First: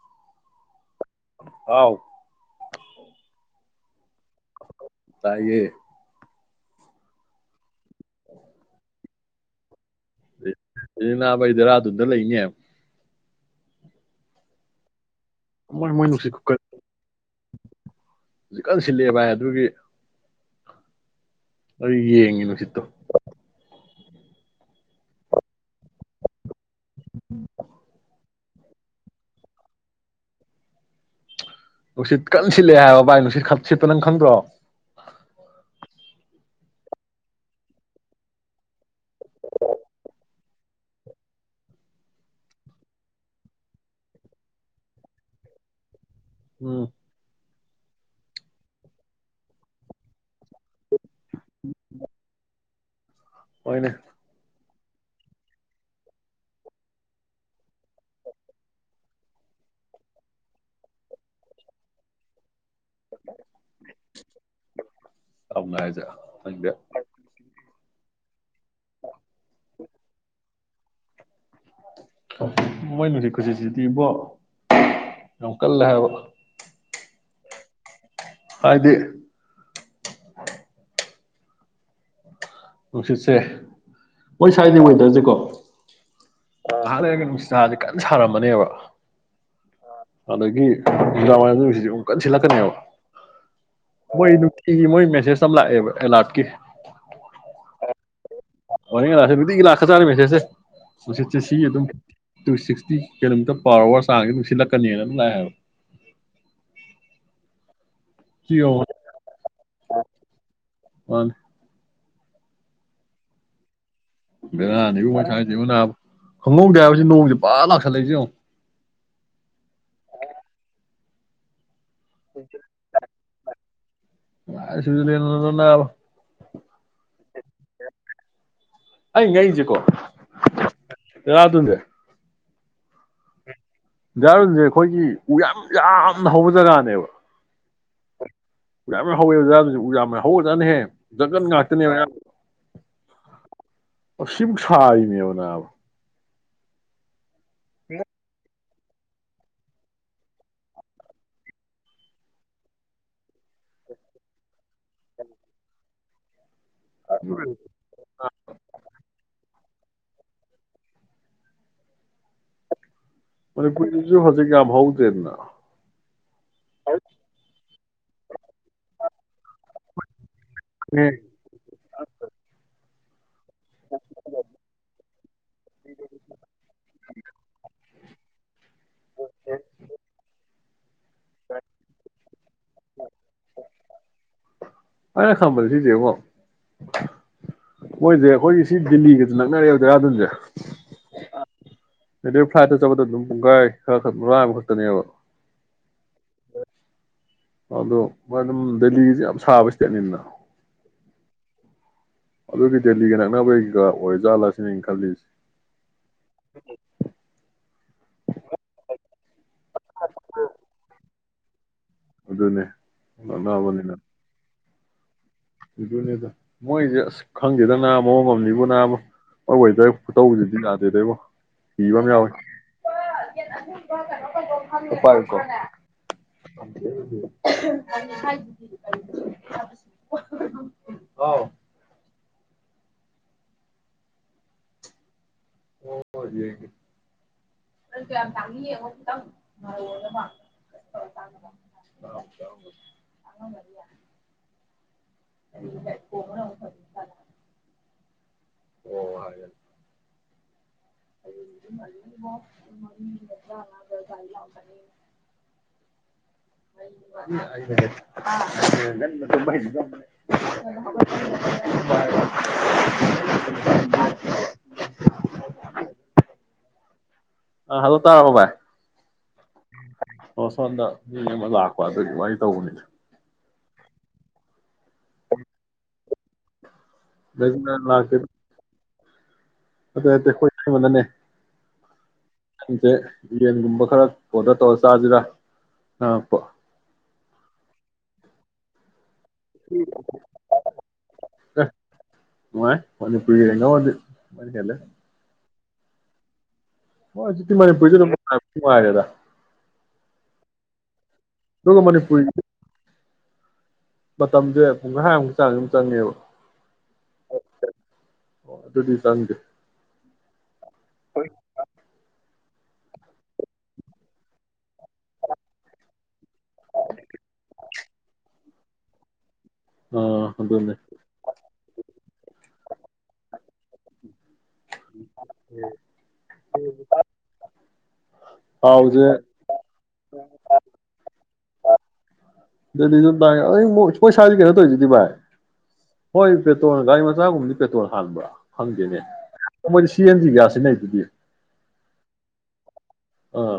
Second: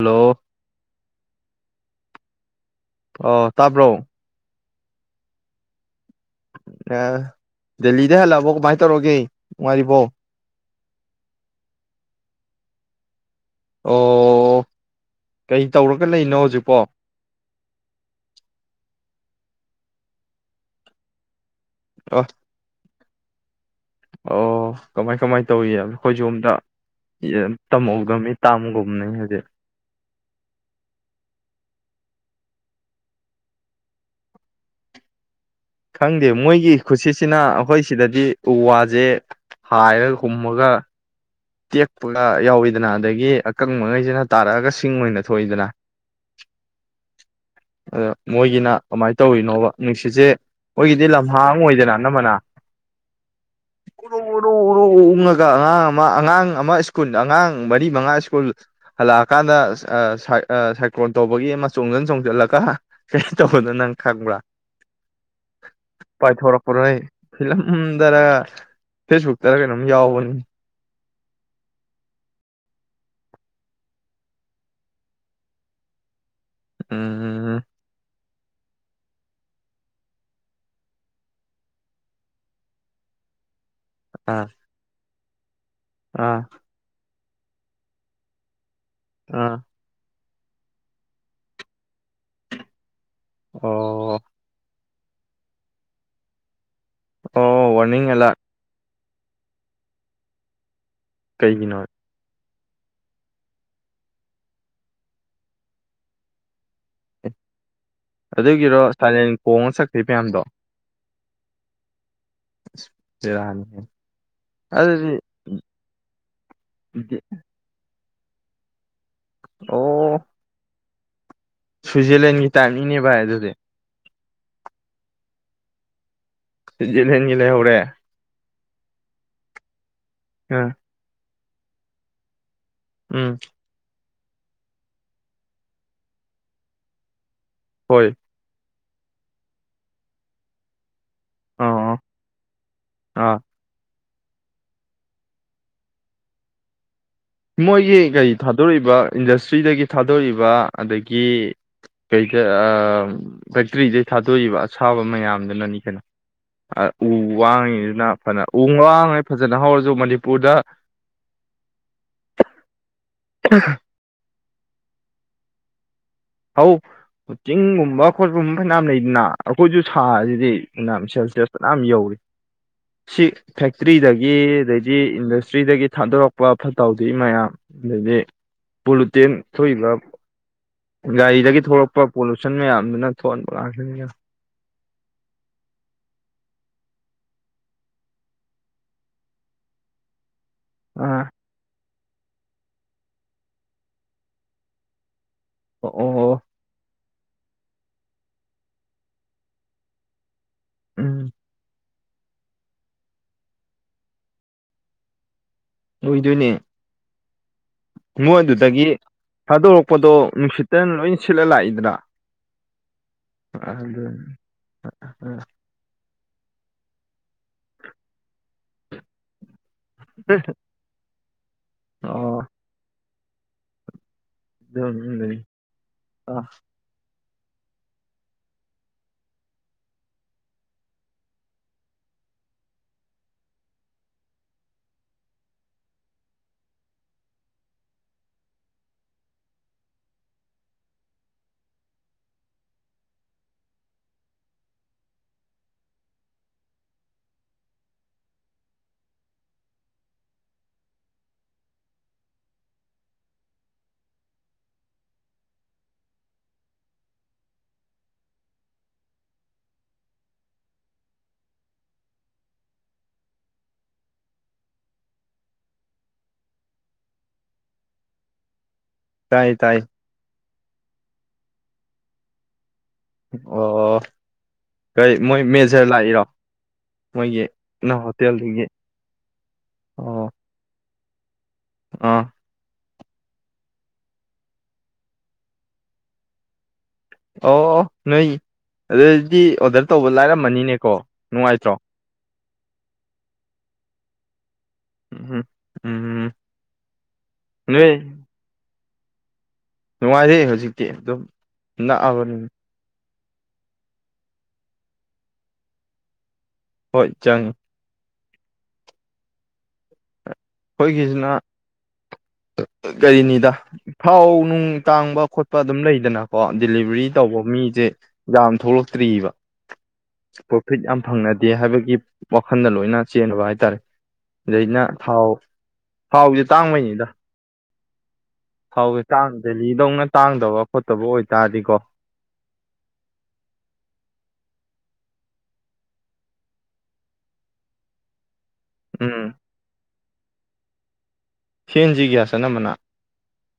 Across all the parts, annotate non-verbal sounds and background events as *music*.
Hello ꯍꯥꯎ ꯑꯣ ꯇꯥꯕ꯭ꯔꯣ ꯇꯥꯏꯌꯦ ꯑ ꯗꯜꯂꯤꯗꯩ ꯍꯂꯛ ꯑꯕꯣ ꯀꯃꯥꯏꯅ ꯇꯧꯔꯒꯦ ꯅꯨꯡꯉꯥꯏ ꯔꯤꯕꯣ ꯅꯥꯕ ꯑꯩ ꯗꯦꯔꯥꯗꯨꯟꯗ ꯂꯩꯅꯦ ꯑꯣ ꯀꯩ ꯃꯣꯏ ꯇꯧꯔꯒ ꯃꯣꯏ ꯅꯨꯡꯁꯤꯠ ꯂꯩꯅꯣ ꯈꯨꯀꯟ ꯍꯧꯖꯤꯛꯄꯣ ꯁꯤꯜꯂꯦ ꯚꯏ ꯑꯗꯨꯒꯤ ꯑꯩ ꯑ ꯌꯦꯡꯉꯤ ꯅꯨꯡꯁꯤꯠꯇꯣ *inaudible* ꯑꯣ ꯀꯃꯥꯏ ꯀꯃꯥꯏ ꯇꯧꯋꯦꯌ ꯑꯩꯈꯣꯏꯖꯣꯝꯗ ꯇꯝꯍꯧ *inaudible* ꯇꯝꯒꯨꯝꯅꯦ ꯍꯥꯏꯗꯤ ꯅꯨꯡꯁꯤꯠ ꯀꯟ ꯁꯤꯠꯂꯦ ꯍꯥꯏꯕ ꯚꯥꯏ ꯅꯨꯡꯁꯤꯠ ꯁꯤꯠꯄ ꯅꯪ ꯈꯪꯗ꯭ꯔꯣ ꯈꯪꯗꯦ ꯃꯣꯏꯒꯤ ꯈꯨꯠꯁꯤꯁꯤꯅ ꯑꯩꯈꯣꯏ ꯁꯤꯗꯗꯤ ꯎ ꯋꯥꯁꯦ ꯍꯥꯏꯔꯒ ꯍꯨꯝꯃꯒ ꯇꯦꯛꯄꯒ ꯌꯥꯎꯏꯤꯗꯅ ꯑꯗꯒꯤ ꯑꯀꯪꯕꯉꯩꯁꯤꯅ ꯇꯥꯔꯛꯑꯒ ꯁꯤꯡ ꯑꯣꯏꯅ ꯊꯣꯛꯏꯗꯅ ꯎꯝ ꯑꯗ ꯃꯣꯏꯒꯤꯅ ꯀꯃꯥꯏꯅ ꯇꯧꯔꯤꯅꯣꯕ ꯅꯨꯡꯁꯤꯠꯁꯦ ꯃꯣꯏꯒꯤꯗꯤ ꯂꯝ ꯍꯥꯡ ꯑꯣꯏꯗꯅ ꯑꯅꯝꯕꯅ ꯍꯣꯏꯅꯦ ꯎꯔꯨ ꯎꯔꯨ ꯎꯔꯨ ꯑꯨꯡꯉꯒ ꯑꯉ ꯑꯃ ꯑꯉꯥꯡ ꯑꯃ ꯁ꯭ꯀꯨꯜ ꯑꯉꯥꯡ ꯃꯔꯤ ꯃꯉꯥ ꯁ꯭ꯀꯨꯜ ꯍꯜꯂꯛꯑꯀꯥꯟꯗ ꯁꯥꯏꯀ꯭ꯂꯣꯟ ꯇꯧꯕꯒꯤ ꯑꯃ ꯆꯣꯡꯖꯟ ꯆꯣꯡꯖꯟꯂꯒ ꯀꯩꯅꯣ ꯇꯧꯕꯗꯣ ꯅꯪ ꯈꯪꯕ꯭ꯔꯥ ꯇꯝꯅ ꯍꯥꯏꯁꯦ ꯈꯪꯗꯦ ꯄꯥꯏꯊꯣꯔꯛꯄꯗꯣ ꯍꯦ ꯐꯤꯂꯝ *inaudible* ꯗꯅ ꯐꯦꯁꯕꯨꯛꯇꯔ ꯀꯩꯅꯣꯝ ꯌꯥꯎꯕꯅꯤ ꯃꯣꯏꯅ ꯅꯨꯡꯁꯤꯠ ꯈꯨꯁꯤꯠꯁꯤꯗꯤ ꯏꯕꯣ ꯌꯥꯝ ꯀꯜꯂꯦ ꯍꯥꯏꯕ ꯎꯝ ꯍꯥꯏꯗꯤ ꯅꯨꯡꯁꯤꯠꯁꯦ ꯑꯥ ꯃꯣꯏ ꯁꯥꯏꯗꯤ ꯋꯦꯗ꯭ꯔꯁꯦꯀꯣ ꯑꯥ ꯉꯍꯥꯛ ꯂꯩꯔꯒ ꯅꯨ ꯁꯥꯁꯦ ꯀꯟ ꯁꯥꯔꯝꯃꯅꯦꯕ ꯑꯥ ꯑꯗꯒꯤ ꯅꯨꯡꯗꯥꯡ ꯋꯥꯏꯔꯝꯁꯦ ꯅꯨꯡꯁꯤꯠꯁꯦ ꯀꯟ ꯁꯤꯠꯂꯛꯀꯅꯦꯕ ꯑꯣ *inaudible* *inaudible* ꯃꯣꯏ ꯃꯦꯁꯦꯖ ꯑꯃ ꯂꯥꯛꯑꯦꯕ ꯑꯦꯂꯥꯔꯠꯀꯤ ꯑꯣ ꯋꯥꯅꯤꯡ ꯑꯔꯥꯠ ꯋꯥ ꯂꯦꯒꯤ ꯂꯥꯛ ꯍ ꯆꯥ ꯃꯁꯦꯁꯦ *unintelligible* ꯅꯨꯡꯁꯤꯠ ꯁꯤ ꯁꯤꯒꯤ ꯀꯩꯒꯤꯅꯣ ꯑꯗꯨꯝ ꯇꯨ ꯁꯤꯛꯁꯇꯤ ꯀꯤꯂꯣꯃꯤꯇꯔ ꯄꯥꯔ ꯑꯋꯥꯔ ꯆꯥꯡꯁꯦ ꯑꯗꯨꯝ ꯁꯤꯜꯂꯛꯀꯅꯤꯅ ꯑꯗꯨꯝ ꯂꯥꯛꯑꯦꯕ ꯑꯗꯨꯒꯤꯔꯣ ꯁꯥꯏꯂꯦꯟ ꯀꯣꯡꯉ ꯆꯛꯈꯔ꯭ꯤ ꯃꯌꯥꯝꯗꯣ ꯃꯥꯅꯤ ꯕꯦꯔꯥꯅꯤ ꯕꯦꯔꯥꯅꯤꯕꯣ ꯑꯗꯨꯗꯤ ꯃꯣꯏ ꯁꯋ꯭ꯥꯏꯁꯦ ꯅꯥꯕ ꯈꯪꯍꯧꯗꯦ ꯍꯥꯏꯕ ꯅꯣꯡꯁꯦ ꯄꯔ ꯂꯥꯛꯁꯜꯂꯛꯏꯁꯦ ꯌꯦꯡꯉꯣ ꯑꯣ ꯁ꯭ꯋꯤꯖꯔꯂꯦꯟꯒꯤ ꯇꯥꯏꯞꯅꯤꯡꯅꯦ ꯚꯥꯏ ꯍꯥꯏꯗꯣ ꯦ *unintelligible* ꯂꯩꯅꯅꯕ *unintelligible* ꯁꯋꯤꯖꯂꯦꯟꯒ ꯂꯩꯍꯧꯔꯦ ꯑꯩ ꯉꯛꯏꯁꯦꯀꯣ ꯑꯝ ꯗꯦꯔꯥꯗꯨꯟꯁꯦ ꯑꯗꯨꯗ ꯎꯝ ꯗꯦꯔꯥꯗꯨꯟꯁꯦ ꯑꯩꯈꯣꯏꯒꯤ ꯎ ꯌꯥꯝ ꯌꯥꯝꯅ ꯍꯧꯕ ꯖꯒꯥꯅꯦꯕ ꯍꯣꯏ ꯎ ꯌꯥꯝ ꯌꯥꯝꯅ ꯍꯧꯋꯦ ꯑꯩꯈꯣꯏ ꯗꯦꯔꯥꯗꯨꯟꯁꯦ ꯎ ꯌꯥꯝꯅ ꯍꯧꯈꯔꯖꯥꯠꯅꯤꯍꯦ ꯖꯪꯒꯟ ꯉꯥꯛꯇꯅꯦꯕ ꯑꯥ ꯑꯌꯥꯝꯕ ꯑꯥ ꯑꯁꯤꯐꯥꯎ ꯁꯥꯔꯤꯅꯦꯕ ꯅꯥꯕ ꯃꯣꯏꯒꯤ ꯀꯩ ꯊ ꯊꯥꯗꯣꯔꯛꯏꯕ ꯏꯟꯗꯁꯇ꯭ꯔꯤꯗꯒꯤ ꯊꯥꯗꯣꯔꯏꯕ ꯑꯗꯒꯤ ꯀꯩꯗ ꯐꯦꯛꯇ꯭ꯔꯤꯗꯒꯤ ꯊꯥꯗꯣꯛꯏꯕ ꯑꯁꯥꯕ ꯃꯌꯥꯝꯗꯨꯅꯅꯤ ꯀꯩꯅꯣ ꯎ ꯋꯥꯡꯉꯤꯗꯨꯅ ꯐꯅ ꯎ ꯋꯥꯡꯉꯩ ꯐꯖꯅ ꯍꯧꯔꯁꯤ ꯑꯗꯨ ꯃꯅꯤꯄꯨꯔꯗ ꯃ ꯀꯣꯏꯁꯨ ꯀ ꯍꯥꯎꯗꯦꯅ ꯕ ꯈꯣꯠꯄꯨꯝꯕ ꯐꯅꯌꯥꯝ ꯂꯩꯗꯅ ꯑꯩꯈꯣꯏꯁꯨ ꯁꯥꯁꯤꯗꯤ ꯁꯦꯜꯁꯤꯌꯁ ꯀꯅꯝ ꯌꯧꯔꯤ ꯁꯤ ꯐꯦꯛꯇ꯭ꯔꯤꯗꯒꯤ ꯑꯗꯩꯗꯤ ꯏꯟꯗꯁꯇ꯭ꯔꯤꯗꯒꯤ ꯊꯥꯗꯣꯔꯛꯄ ꯐꯠꯇꯥꯎꯗꯤ ꯃꯌꯥꯝ ꯑꯗꯩꯗꯤ ꯄꯨꯇꯦꯅ ꯊꯣꯛꯂ ꯒꯥꯔꯤꯗꯒꯤ ꯊꯂꯛꯄ ꯄꯣꯂꯨꯁꯟ ꯃꯌꯥꯝꯗꯨꯅ ꯊꯣꯛꯍꯟꯕ ꯉꯥꯛꯁꯤꯅꯤꯅ ꯑꯅ ꯈꯝꯕꯜꯁꯤꯗꯦꯕꯣ ꯃꯣꯏꯁꯦ ꯑꯩꯈꯣꯏꯒꯤ ꯁꯤ ꯗꯤꯜꯂꯤꯒꯁꯨ ꯅꯛꯅꯔꯦꯕ ꯖꯦꯔꯥꯗꯨꯟꯁꯦ ꯑ ꯑꯗꯨꯗꯤ ꯐ꯭ꯂꯥꯏꯠꯇ ꯆꯠꯄꯗꯣ ꯑꯗꯨꯝ ꯥꯏ ꯈꯔ ꯈ ꯑꯃ ꯈꯛꯇꯅꯦꯕ ꯑꯣ ꯑꯗꯣ ꯃꯣꯏ ꯑꯗꯨꯝ ꯗꯦꯜꯂꯤꯁꯦ ꯌꯥꯝ ꯁꯥꯕ ꯏꯁꯇꯦꯠꯅꯤꯗꯅ ꯎꯝ ꯑꯗꯨꯒꯤ ꯗꯦꯜꯂꯤꯒ ꯅꯛꯅꯕꯒꯤꯒ ꯑꯣꯏꯔꯖꯥꯠꯂꯁꯤꯅꯦ ꯑꯩ ꯈꯜꯂꯤꯁꯦ ꯑꯣꯏꯗꯨꯣꯏꯅꯦ ꯃꯣꯏ ꯑꯗꯨꯗꯒꯤ ꯊꯥꯗꯣꯔꯛꯄꯗꯣ ꯅꯨꯡꯁꯤꯠꯇꯅ ꯂꯣꯏ ꯁꯤꯠꯂ ꯂꯥꯛꯏꯗꯅ ꯑꯗꯨꯅꯦ ꯂꯕꯅꯤꯅ ꯎꯝ ꯅꯤꯗ ꯃꯣꯏꯗꯤꯁ ꯈꯪꯗꯦ ꯅꯥ ꯃꯑꯣꯡ ꯑꯃꯝꯅꯤꯕꯣ ꯅꯥꯕ ꯃꯣꯏ ꯋꯦꯗꯔ ꯈꯨꯇꯧꯖꯤꯗꯤ ꯌꯥꯗꯦꯗꯕꯣ ꯀꯤꯕ ꯑꯃ ꯌꯥꯎꯏꯤ ꯑꯣ ꯑꯍꯨꯝꯕ ꯀ ꯑꯝ ꯄꯥꯏꯌꯨꯀꯣ *inaudible* ꯑ ꯑꯥꯎ *unintelligible* *unintelligible* ꯑ ꯍꯜꯂꯣ ꯇꯥꯔꯕꯣ ꯚꯥꯏ ꯇꯥꯏ ꯇꯥꯏ ꯑꯣ ꯁꯣꯝꯗ ꯃꯤ ꯑꯃ ꯂꯥꯛꯄ ꯑꯗꯨꯏ ꯋꯥꯔꯤ ꯇꯧꯕꯅꯤꯗ ꯑꯣ ꯀꯩ ꯃꯣꯏ ꯃꯦꯖꯔ ꯂꯥꯛꯏꯔꯣ ꯃꯣꯏꯒꯤ ꯅꯣ ꯍꯣꯇꯦꯜꯗꯨꯒꯤ ꯑꯗꯨ ꯅꯠꯇꯦ ꯑꯣ ꯈꯣꯏ ꯏꯇꯩꯃꯅꯅꯦ ꯑꯥ ꯁꯦ ꯌꯦꯟꯒꯨꯝꯕ ꯈꯔ ꯐꯣꯗꯔ ꯇꯧꯔ ꯆꯥꯁꯤꯔꯥ ꯍꯪꯉꯛꯄ ꯑꯣ ꯅꯣꯏ ꯑꯗꯨꯗꯤ ꯑꯗꯨꯗꯤ ꯑꯣꯗꯔ ꯇꯧꯕ ꯂꯥꯏꯔꯝꯃꯅꯤꯅꯦꯀꯣ ꯑꯦ ꯅꯨꯡꯉꯥꯏꯇ꯭ꯔꯣ ꯅꯨꯡꯉꯥꯏ ꯃꯅꯤꯄꯨꯔꯒ ꯌꯦꯡꯅꯧꯔꯗꯤ ꯃꯣꯏ ꯍꯦꯜꯂꯦ ꯎꯝꯝ ꯎꯝ ꯍꯣꯏ ꯍꯖꯤꯛꯇꯤ ꯅꯣꯏ ꯄꯅꯤꯄꯨꯔꯖꯨ ꯑꯗꯨꯝ ꯅꯨꯠꯉꯥꯏꯔꯦꯗ ꯅꯨꯡꯉꯥꯏꯔꯦ ꯍꯧꯖꯤꯛꯇꯤ ꯑꯗꯨꯝ ꯗꯨꯒ ꯃꯅꯤꯄꯨꯔ ꯅꯛꯑꯕꯅꯤ ꯃꯇꯝꯁꯦ ꯄꯨꯡꯈꯥꯏꯃꯨꯛ ꯆꯥꯡ ꯑꯗꯨꯝ ꯆꯪꯉꯦꯕ ꯍꯣꯏ ꯆꯪꯉꯤ ꯑꯣ ꯑꯗꯨꯗꯤ ꯆꯪꯗꯦ ꯑꯩꯈꯣꯏꯒꯤꯁꯤꯅ ꯀꯔꯤꯅꯤꯗ ꯊꯥꯎ ꯅꯨꯡ ꯇꯥꯡꯕ ꯈꯣꯠꯄ ꯑꯗꯨꯝ ꯂꯩꯗꯅꯀꯣ ꯗꯤꯂꯤꯚꯔꯤ ꯇꯧꯕ ꯃꯤꯁꯦ ꯌꯥꯝ ꯊꯣꯛꯂꯛꯇ꯭ꯑꯔꯤꯕ ꯑꯥ ꯑꯗꯨꯅꯦ ꯄ꯭ꯔꯣꯐꯤꯠ ꯌꯥꯝ ꯐꯪꯅꯗꯦ ꯍꯥꯏꯕꯒꯤ ꯋꯥꯈꯟꯗ ꯂꯣꯏꯅ ꯆꯦꯟꯅꯕ ꯍꯥꯏꯇꯥꯔꯦ ꯑꯗꯩꯅ ꯊꯥꯎ ꯊꯥꯎꯁꯦ ꯇꯥꯡꯕꯩꯅꯤꯗ ꯊꯥꯎꯖꯦ ꯊꯥꯎꯁꯦ ꯇꯥꯡꯗ꯭ꯔꯗꯤ ꯇꯥꯡꯗꯕ ꯈꯣꯠꯇꯕ ꯑꯣꯏꯇꯥꯔꯗꯤꯀꯣ ꯗꯦꯜꯂꯤꯗ ꯇꯥꯡꯏ ꯑꯗꯩ ꯑꯃꯨꯛ ꯑꯩꯈꯣꯏꯁꯥꯏ ꯀꯩꯅꯣ ꯇꯧꯔꯤꯁꯤꯗꯤ ꯚꯥꯏ ꯍꯣꯏ ꯄꯦꯇ꯭ꯔꯣꯜ ꯒꯥꯔꯤ ꯃꯆꯥꯒꯨꯝꯕꯗꯤ ꯄꯦꯇ꯭ꯔꯣꯜ ꯍꯥꯟꯕ꯭ꯔꯥ ꯈꯪꯗꯦꯅꯦ ꯎꯝ ꯁꯤꯑꯦꯟꯖꯤ ꯒ꯭ꯌꯥꯁ ꯁꯤꯖꯤꯟꯅꯩꯗꯨꯗꯤ ꯁꯤꯑꯦꯟꯖꯤ ꯒ꯭ꯌꯥꯁ ꯑꯅꯝꯕꯅ ꯑꯥ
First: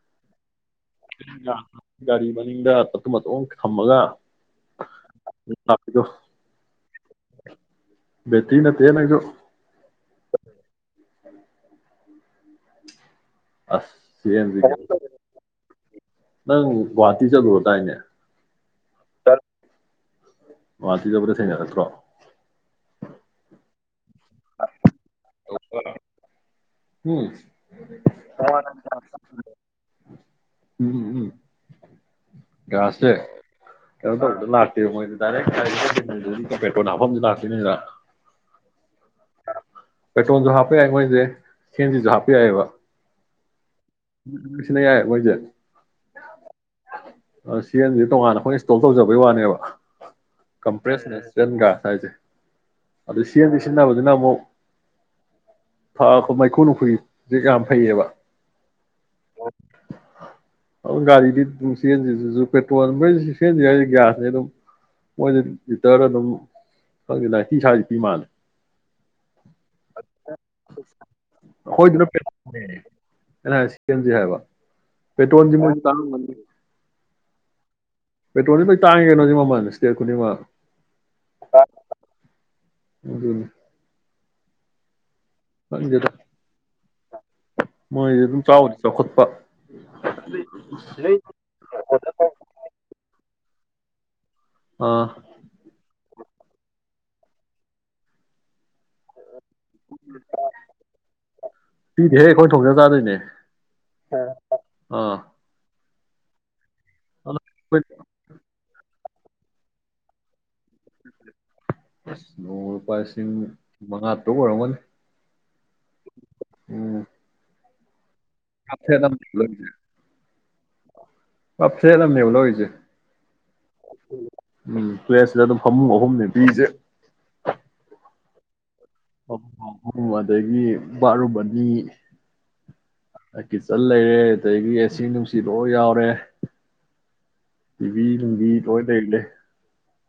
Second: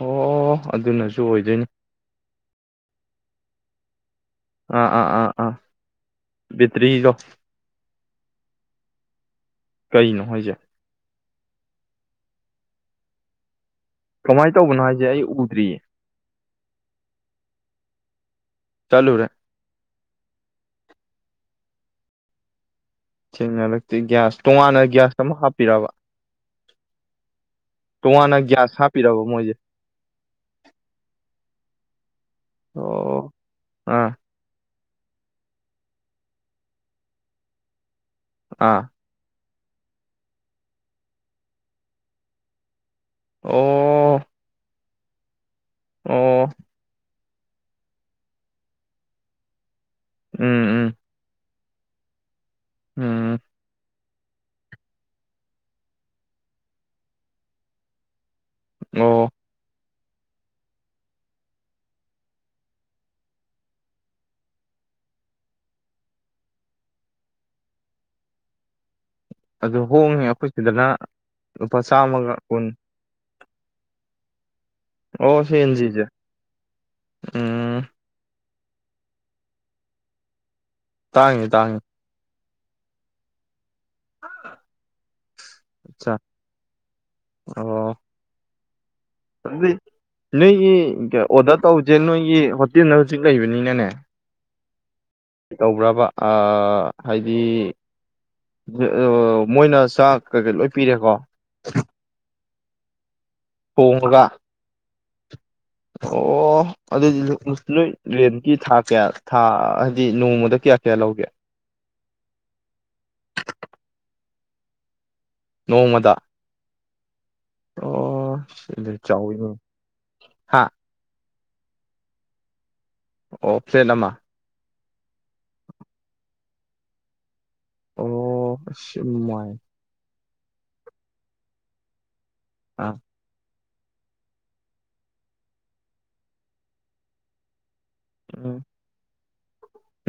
ꯑꯣ ꯑꯗꯨꯅꯁꯨ ꯑꯣꯏꯗꯣꯏꯅꯤ ꯒꯥꯔꯤ ꯃꯅꯤꯡꯗ ꯊꯝꯃꯒ ꯑꯥ ꯑꯥ ꯑꯥ ꯑꯥ ꯂꯥꯛꯄꯤꯗꯣ ꯕꯦꯇ꯭ꯔꯤꯗꯣ ꯕꯦꯇ꯭ꯔꯤ ꯅꯠꯇꯦꯍꯦ ꯅꯪꯁꯨ ꯀꯩꯅꯣ ꯍꯥꯏꯁꯦ ꯑꯁ ꯁꯤ ꯀꯃꯥꯏꯅ ꯑꯦꯝꯁꯤꯒ ꯇꯧꯕꯅꯣ ꯍꯥꯏꯁꯦ ꯑꯩ ꯎꯗ꯭ꯔꯤꯌꯦ ꯅꯪ ꯒꯨꯍꯥꯇꯤ ꯆꯠꯂꯨꯔꯗꯥꯏꯅꯦ ꯆꯠꯂꯨ ꯔꯦ ꯒꯨꯍꯥꯇꯤ ꯆꯠꯄꯗ ꯊꯦꯡꯅꯔꯛꯇ꯭ꯔꯣ ꯊꯦꯡꯅꯔꯛ ꯒꯤ꯭ꯌꯥꯁ ꯇꯣꯉꯥꯟꯅ ꯒꯤꯒ꯭ꯌꯥꯁ ꯑꯃ ꯍꯥꯞꯄꯤꯔꯕ ꯎꯝꯝ ꯇꯣꯉꯥꯟꯅ ꯇꯣꯡꯉꯥꯟꯅ ꯒ꯭ꯌꯥꯁ ꯍꯥꯞꯄꯤꯔꯕ ꯃꯣꯏꯁꯦ ꯎꯝ ꯎꯝ ꯎꯝ ꯒ꯭ꯌꯥꯁ ꯁꯦ ꯑꯣ ꯑꯥ ꯀꯩꯅꯣ ꯇꯧꯕꯗ ꯂꯥꯛ ꯃꯣꯏ ꯗꯥꯏꯔꯦꯛ ꯄꯦꯇ꯭ꯔꯣꯜ ꯍꯥꯞꯐꯝꯁꯨ ꯂꯥꯛꯇꯣꯏꯅꯤꯗ ꯑꯥ ꯄꯦꯇ꯭ꯔꯣꯜꯁꯨ ꯍꯥꯄꯦ ꯌꯥꯏ ꯃꯣꯏꯁꯦ ꯁꯤꯑꯦꯟꯖꯤ ꯁꯨ ꯍꯥꯞꯄ ꯌꯥꯏꯑꯦꯕ ꯑꯣ ꯁꯤꯅ ꯌꯥꯏ ꯃꯣꯏꯁꯦ ꯑꯣ ꯁꯤꯑꯦꯟꯖꯤ ꯇꯣꯉꯥꯟꯅ ꯑꯩꯈꯣꯏ ꯏꯟꯁꯇꯣꯜ ꯇꯧꯖꯕꯒꯤ ꯋꯥꯅꯦꯕ ꯎꯝ ꯎꯝ ꯀꯝꯄ꯭ꯔꯦꯁ ꯅꯦꯆꯔꯔꯦꯜ ꯒ꯭ꯌꯥꯁ ꯊꯥꯏꯖꯦ ꯑꯗꯨ ꯎꯝ ꯁꯤꯑꯦꯟꯖꯤ ꯁꯤꯖꯤꯟꯅꯕꯗꯨ ꯑꯗꯨꯅꯃꯨꯛ ꯐ ꯃꯩꯈꯨ ꯃꯈꯨꯏ ꯖꯤꯛꯌꯥꯝ ꯐꯩꯌ‌ꯦꯕ꯫ ꯑꯣ꯫ ꯑꯗꯨ ꯒꯥꯔꯤꯗꯤ ꯑꯗꯨꯝ ꯆꯦꯟꯗꯁꯨ ꯄꯦꯇ꯭ꯔꯣꯜ ꯃꯣꯏ ꯆꯦꯟꯗ꯭ꯔꯤ ꯍꯥꯏꯗꯤ ꯒ꯭ꯌꯥꯁꯅꯤ ꯑꯗꯨꯝ ꯃꯣꯏꯗꯤ ꯂꯤꯇꯔ ꯑꯗꯨꯝ ꯈꯪꯗꯦ ꯅꯥꯏꯇꯤ ꯁꯋꯥꯁꯤ ꯄꯤ ꯃꯥꯂꯦ꯫ ꯑꯗꯨ ꯍꯣꯡꯉꯦ ꯑꯩꯈꯣꯏ ꯁꯤꯗꯅ꯫ ꯂꯨꯄꯥ ꯍꯣꯏꯗꯨꯅ ꯆꯥꯝꯃꯒ ꯀꯨꯟ ꯄ‌ꯦꯅ‌ꯦ꯫ ꯑꯩꯅ ꯍꯥꯏꯖꯤ ꯁꯤꯑꯦꯝꯖꯤ ꯍꯥꯏꯕ꯫ ꯑꯣ ꯄꯦꯇ꯭ꯔꯣꯜꯁꯤ ꯃꯣꯏꯁꯨ ꯁꯤꯑꯦꯟꯖꯤꯁ‌ꯦ ꯇꯥꯡꯉꯝꯒꯅꯤ ꯎꯝ꯫ ꯄꯦꯇ꯭ꯔꯣꯜꯗꯤ ꯂꫭꯏ ꯇꯥꯡꯉꯤ ꯀꯩꯅꯣ ꯃꯃꯜ ꯏꯁꯇꯦꯠ ꯈꯨꯗꯤꯡꯃꯛ꯫ ꯇꯥꯡꯉꯤ ꯇꯥꯡꯉꯤ꯫ ꯑꯗꯨꯅꯤ꯫ ꯑ꯫ ꯪꯈꯪꯗ‌ꯦꯗ ꯑꯣ ꯃꯣꯏꯗꯤ ꯑꯗꯨꯝ ꯆꯥꯎꯕꯅꯤ꯫ ꯑꯗꯨꯗꯤ ꯅꯣꯏꯒꯤ ꯑꯣꯗꯔ ꯇꯧꯁꯦ ꯅꯣꯏꯒꯤ ꯍꯣꯇꯦꯜꯅ ꯍꯧꯖꯤꯛ ꯂꯩꯕꯅꯤꯅ꯫ ꯅꯦ꯫ ꯑꯥ ꯇꯧꯕ꯭ꯔꯥꯕ꯫ ꯑꯥ ꯍꯥꯏꯗꯤ ꯑꯣ꯫ ꯃꯣꯏꯅ ꯆꯥꯛ ꯀꯩꯀꯩ ꯂꯣꯏ ꯄꯤꯔꯦꯀꯣ꯫ ꯑꯈꯣꯏ ꯊꯣꯡꯖ ꯆꯥꯗꯣꯏꯅꯦ꯫ ꯊꫭꯡꯉꯒ꯫ ꯑꯥ꯫ ꯑꯣ꯫ ꯑꯗꯨꯗꯤ ꯑꯁ ꯅꯣꯏ ꯔꯦꯟꯀꯤ ꯊꯥ ꯀꯌꯥ꯫ ꯊꯥ ꯍꯥꯏꯗꯤ ꯅꯣꯡꯃꯗ ꯀꯌꯥ ꯀꯌꯥ ꯂꯧꯒꯦ꯫ ꯅꯣꯡꯃ ꯂꯨꯄꯥ ꯂꯤꯁꯤꯡ ꯃꯉꯥꯇꯔꯨꯛ ꯑꯣꯏꯔꯝꯒꯅꯤ꯫ ꯅꯣꯡꯃꯗ꯫ ꯎꯝ ꯑꯣ꯫ *unintelligible* ꯍꯥꯥ꯫ ꯄ ꯐ‌ꯦꯠ ꯑꯝꯅ‌ꯦꯕ ꯂꯧꯔꯤꯁ‌ꯦ꯫ ꯑꯣ ꯐꯦꯠ ꯑꯃ꯫ ꯎꯝ ꯄ‌ꯦꯁꯗ ꯑꯗꯨꯝ ꯐꯃꯨꯡ ꯑꯍꯨꯝꯅꯤ ꯄꯤꯔꯤꯁꯦ꯫ ꯑꯣ ꯑꯁ ꯌꯥꯝ ꯅꯨꯡꯉꯥꯏ *unintelligible* ꯑꯗꯒꯤ ꯕꯥꯠꯔꯨꯝ ꯑꯅꯤ꯫ ꯑꯥ꯫ ꯀꯤꯆꯟ ꯂꯩꯔꯦ ꯑꯗꯨꯗꯒꯤ ꯑꯦꯁꯤ ꯅꯨꯡꯁꯤ ꯂꯣꯏ ꯌꯥꯎꯔꯦ꯫ ꯇꯤꯕꯤ ꯅꯨꯡꯕꯤ ꯎꯝ ꯂꫭꯏ ꯂꯩꯔ‌ꯦ꯫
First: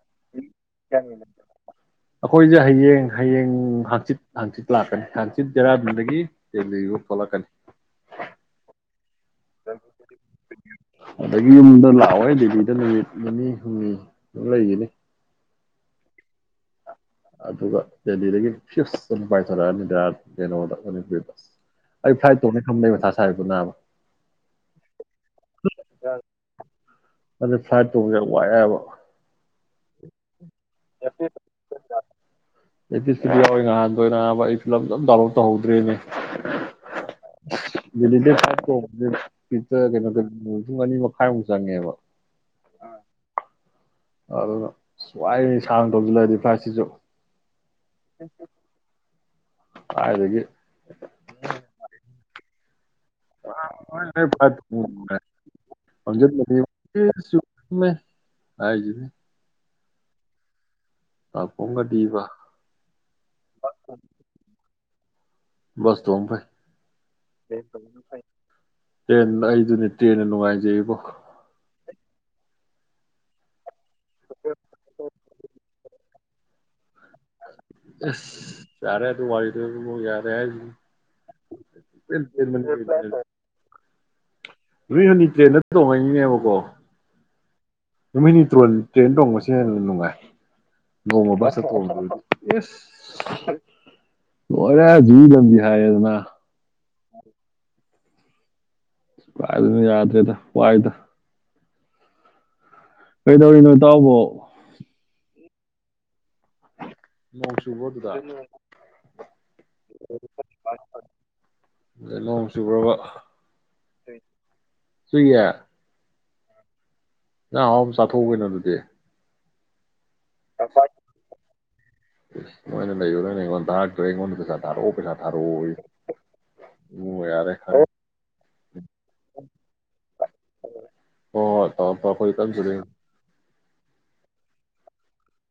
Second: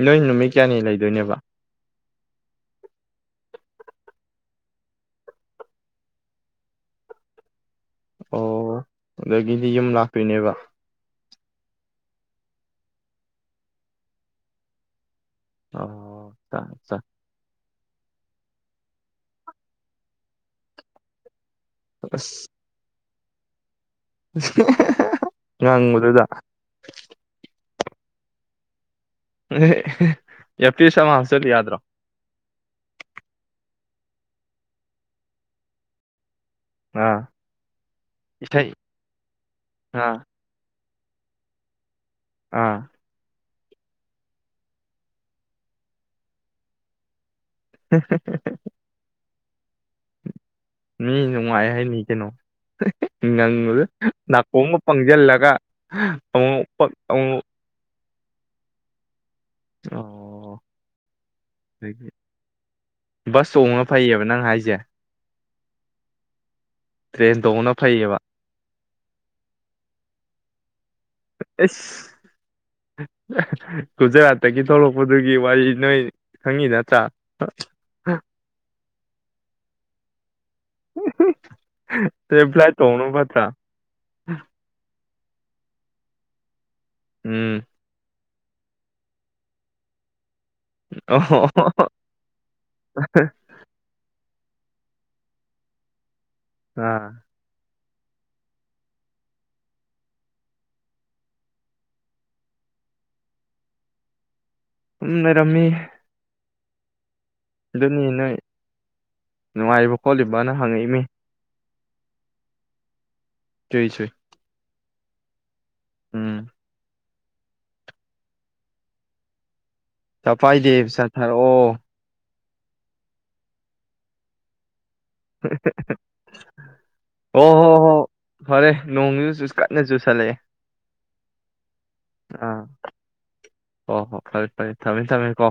ꯅꯣꯏ ꯅꯨꯃꯤꯠ ꯀꯌꯥꯅꯤ ꯂꯩꯗꯣꯏꯅꯦꯕ ꯑꯈꯣꯏꯁꯦ ꯍꯌꯦꯡ ꯍꯌꯦꯡ ꯍꯡꯆꯤꯠ ꯍꯡꯆꯤꯠ ꯂꯥꯛꯀꯅꯤ ꯍꯡꯆꯤꯠ ꯗꯦꯔꯥꯗꯨꯟꯗꯒꯤ ꯗꯦꯜꯂꯤꯐꯥꯎ ꯊꯣꯛꯂꯛꯀꯅꯤ ꯑꯣ ꯑꯗꯒꯤꯗꯤ ꯌꯨꯝ ꯂꯥꯛꯇꯣꯏꯅꯦꯕ ꯑꯗꯒꯤ ꯌꯨꯝꯗ ꯂꯥꯛꯑꯣꯢ ꯗꯦꯜꯂꯤꯗ ꯅꯨꯃꯤꯠ ꯅꯤꯅꯤ ꯍꯨꯝꯅꯤ ꯑꯗꯨꯝ ꯂꯩꯈꯤꯅꯤ ꯑꯣ ꯆ ꯆ ꯑꯗꯨꯒ ꯗꯦꯜꯂꯤꯗꯒꯤ ꯐꯤꯛꯁ ꯑꯗꯨꯝ ꯄꯥꯏꯊꯣꯔꯛꯑꯅꯤꯗ ꯀꯩꯅꯣꯗ ꯃꯅꯤꯄꯨꯔꯤꯗ ꯑꯩ ꯐ꯭ꯂꯥꯢꯠ ꯑꯁ ꯇꯣꯡꯅꯦ ꯈꯟꯕꯗ ꯑꯩ ꯃꯊꯥ ꯍꯥꯏꯕ ꯅꯥꯕ ꯉꯥꯡꯕꯗꯨꯗ ꯐ꯭ꯂꯥꯢꯠ ꯇꯣꯡꯕꯁꯦ ꯌꯥꯝ ꯋꯥꯢꯌꯦꯕ *unintelligible* ꯑꯦꯔ ꯄꯤꯁ ꯑꯃ ꯍꯞꯆꯤꯜꯂꯣ ꯌꯥꯗ꯭ꯔꯣ ꯏꯔꯄꯤꯁ ꯀꯤꯗꯤ ꯌꯥꯎꯏ ꯉꯍꯥꯟꯗꯣꯏ ꯅꯕ ꯑꯩ ꯐꯤꯂꯝ ꯑꯗꯨꯝ ꯗꯥꯎꯟꯂꯣꯗ ꯇꯧꯍꯧꯗ꯭ꯔꯦꯅꯦ ꯑꯥ ꯏꯁꯩ ꯑꯥ *unintelligible* ꯄꯨꯡ ꯑꯅꯤ ꯃꯈꯥꯏꯃꯨꯛ ꯆꯪꯉꯦꯕ ꯑꯥ ꯑꯗꯨꯅ ꯁ꯭ꯋꯥꯏ ꯁꯥꯡꯅ ꯇꯣꯡꯁꯤꯜꯂꯛꯑꯁꯨꯗ ꯐ꯭ꯂꯥꯏꯠ ꯁꯤꯁꯨ *unintelligible* ꯀꯥꯏꯗꯒꯤ ꯃꯤ ꯅꯨꯡꯉꯥꯏ ꯍꯥꯏꯅꯤ ꯀꯩꯅꯣ *unintelligible* ꯪꯉꯡꯕꯒ ꯅꯥꯀꯣꯡꯒ ꯄꯪꯖꯜꯂꯒ ꯑꯃꯨꯃꯨꯛ ꯄꯛ ꯑꯃꯨꯛ ꯍꯥꯏꯗꯨꯅꯦ ꯑꯣ ꯑꯗꯒꯤ ꯅꯥꯀꯣꯡꯀꯗꯤꯕ ꯕꯁ ꯇꯣꯡꯕꯅ ꯐꯩꯌꯦꯕ ꯅꯪ ꯍꯥꯏꯁꯦ ꯕꯁꯇꯣꯡ ꯇ꯭ꯔꯦꯟ ꯐꯩ ꯇꯣꯡꯕꯅ ꯐꯩꯌꯦꯕ ꯇꯦꯟ ꯑꯩꯗꯨꯅꯦ ꯇ꯭ꯔꯦꯟꯅ ꯅꯨꯡꯉꯥꯏ ꯖꯩꯕꯣ ꯑꯩꯁ ꯒꯨꯖꯔꯥꯠꯇꯒꯤ ꯊꯣꯛꯂꯛꯄꯗꯨꯒꯤ ꯋꯥꯔꯤ ꯅꯣꯏ ꯈꯪꯉꯤ ꯅꯇ꯭ꯔꯥ ꯏꯁ ꯌꯥꯔꯦ ꯗꯨ ꯋꯥꯔꯤꯗꯣ ꯏꯕꯨꯉꯣ ꯌꯥꯔꯦ ꯍꯥꯏꯖꯅꯤ ꯄꯨꯡꯄꯦꯟ ꯐ꯭ꯂꯥꯏꯠ ꯇꯣꯡꯕꯅ ꯄꯦꯟꯕꯅꯤ ꯐꯠꯇ꯭ꯔꯥ *unintelligible* ꯅꯨꯃꯤꯠ ꯍꯨꯅꯤ ꯇ꯭ꯔꯦꯟꯗ ꯇꯣꯡꯉꯩꯅꯤꯅꯦꯕꯀꯣ ꯎꯝ ꯅꯨꯃꯤꯠ ꯅꯤ ꯇ꯭ꯔꯦꯟ ꯇꯣꯡꯕꯁꯦ ꯍꯦꯟꯅ ꯅꯨꯡꯉꯥꯏ ꯅꯣꯡꯃ ꯑꯣ ꯕꯁꯇ ꯇꯣꯡꯗꯩ ꯑꯣꯏꯔꯗꯤ ꯏꯁ ꯑꯣꯔꯦ ꯑꯗꯨꯏ ꯂꯝꯕꯤ ꯍꯥꯏꯔꯦꯗꯅ ꯑꯥ ꯀꯔꯥꯏꯗꯩꯅꯣ ꯌꯥꯗꯔꯦꯗ ꯋꯥꯏꯗ ꯀꯩꯗꯧꯔꯤꯅꯣ ꯏꯇꯥꯎꯕꯣ ꯎꯝ ꯂꯩꯔꯝꯃꯤ ꯅꯣꯡ ꯆꯨꯕ꯭ꯔꯣ ꯑꯗꯨꯅꯤ ꯅꯣꯏ ꯑꯗꯨꯗ ꯅꯨꯡꯉꯥꯏꯕ ꯈꯣꯠꯂꯤꯕꯅ ꯍꯪꯉꯛꯏꯃꯤ ꯑꯗ ꯅꯣꯡ ꯆꯨꯕ꯭ꯔꯕ ꯆꯨꯏ ꯆꯨꯏ ꯆꯨꯏꯌꯦ ꯎꯝ ꯏꯟꯖꯥꯡ ꯑꯍꯥꯑꯣꯕ ꯆꯥꯊꯣꯛꯎ ꯀꯩꯅꯣ ꯑꯗꯨꯗꯤ ꯆꯄꯥꯏꯗꯦ ꯄꯩꯁꯥ ꯊꯥꯔꯛ ꯑꯣ ꯃꯣꯏꯅ ꯂꯩꯕ ꯅꯣꯏꯅ ꯑꯩꯉꯣꯟ ꯊꯥꯔꯛꯇ꯭ꯔꯦ ꯑꯩꯉꯣꯟꯗ ꯄꯩꯁꯥ ꯊꯥꯔꯛꯑꯣ ꯄꯩꯁꯥ ꯊꯥꯔꯛꯑꯣꯌꯦ ꯏꯕꯨꯉꯣ ꯑꯣ ꯌꯥꯔꯦ ꯍꯣ ꯍꯣ ꯐꯔꯦ ꯅꯣꯡꯁꯨ ꯀꯟꯅ ꯆꯨꯁꯜꯂꯛꯑꯦ *unintelligible* ꯍꯣ ꯍꯣꯏ ꯇꯧ ꯇꯧꯔꯣ ꯀꯟ ꯑꯥ *unintelligible* ꯍꯣ ꯍꯣ ꯐꯔꯦ ꯐꯔꯦ ꯊꯝꯃꯦ ꯊꯝꯃꯦ ꯀꯣ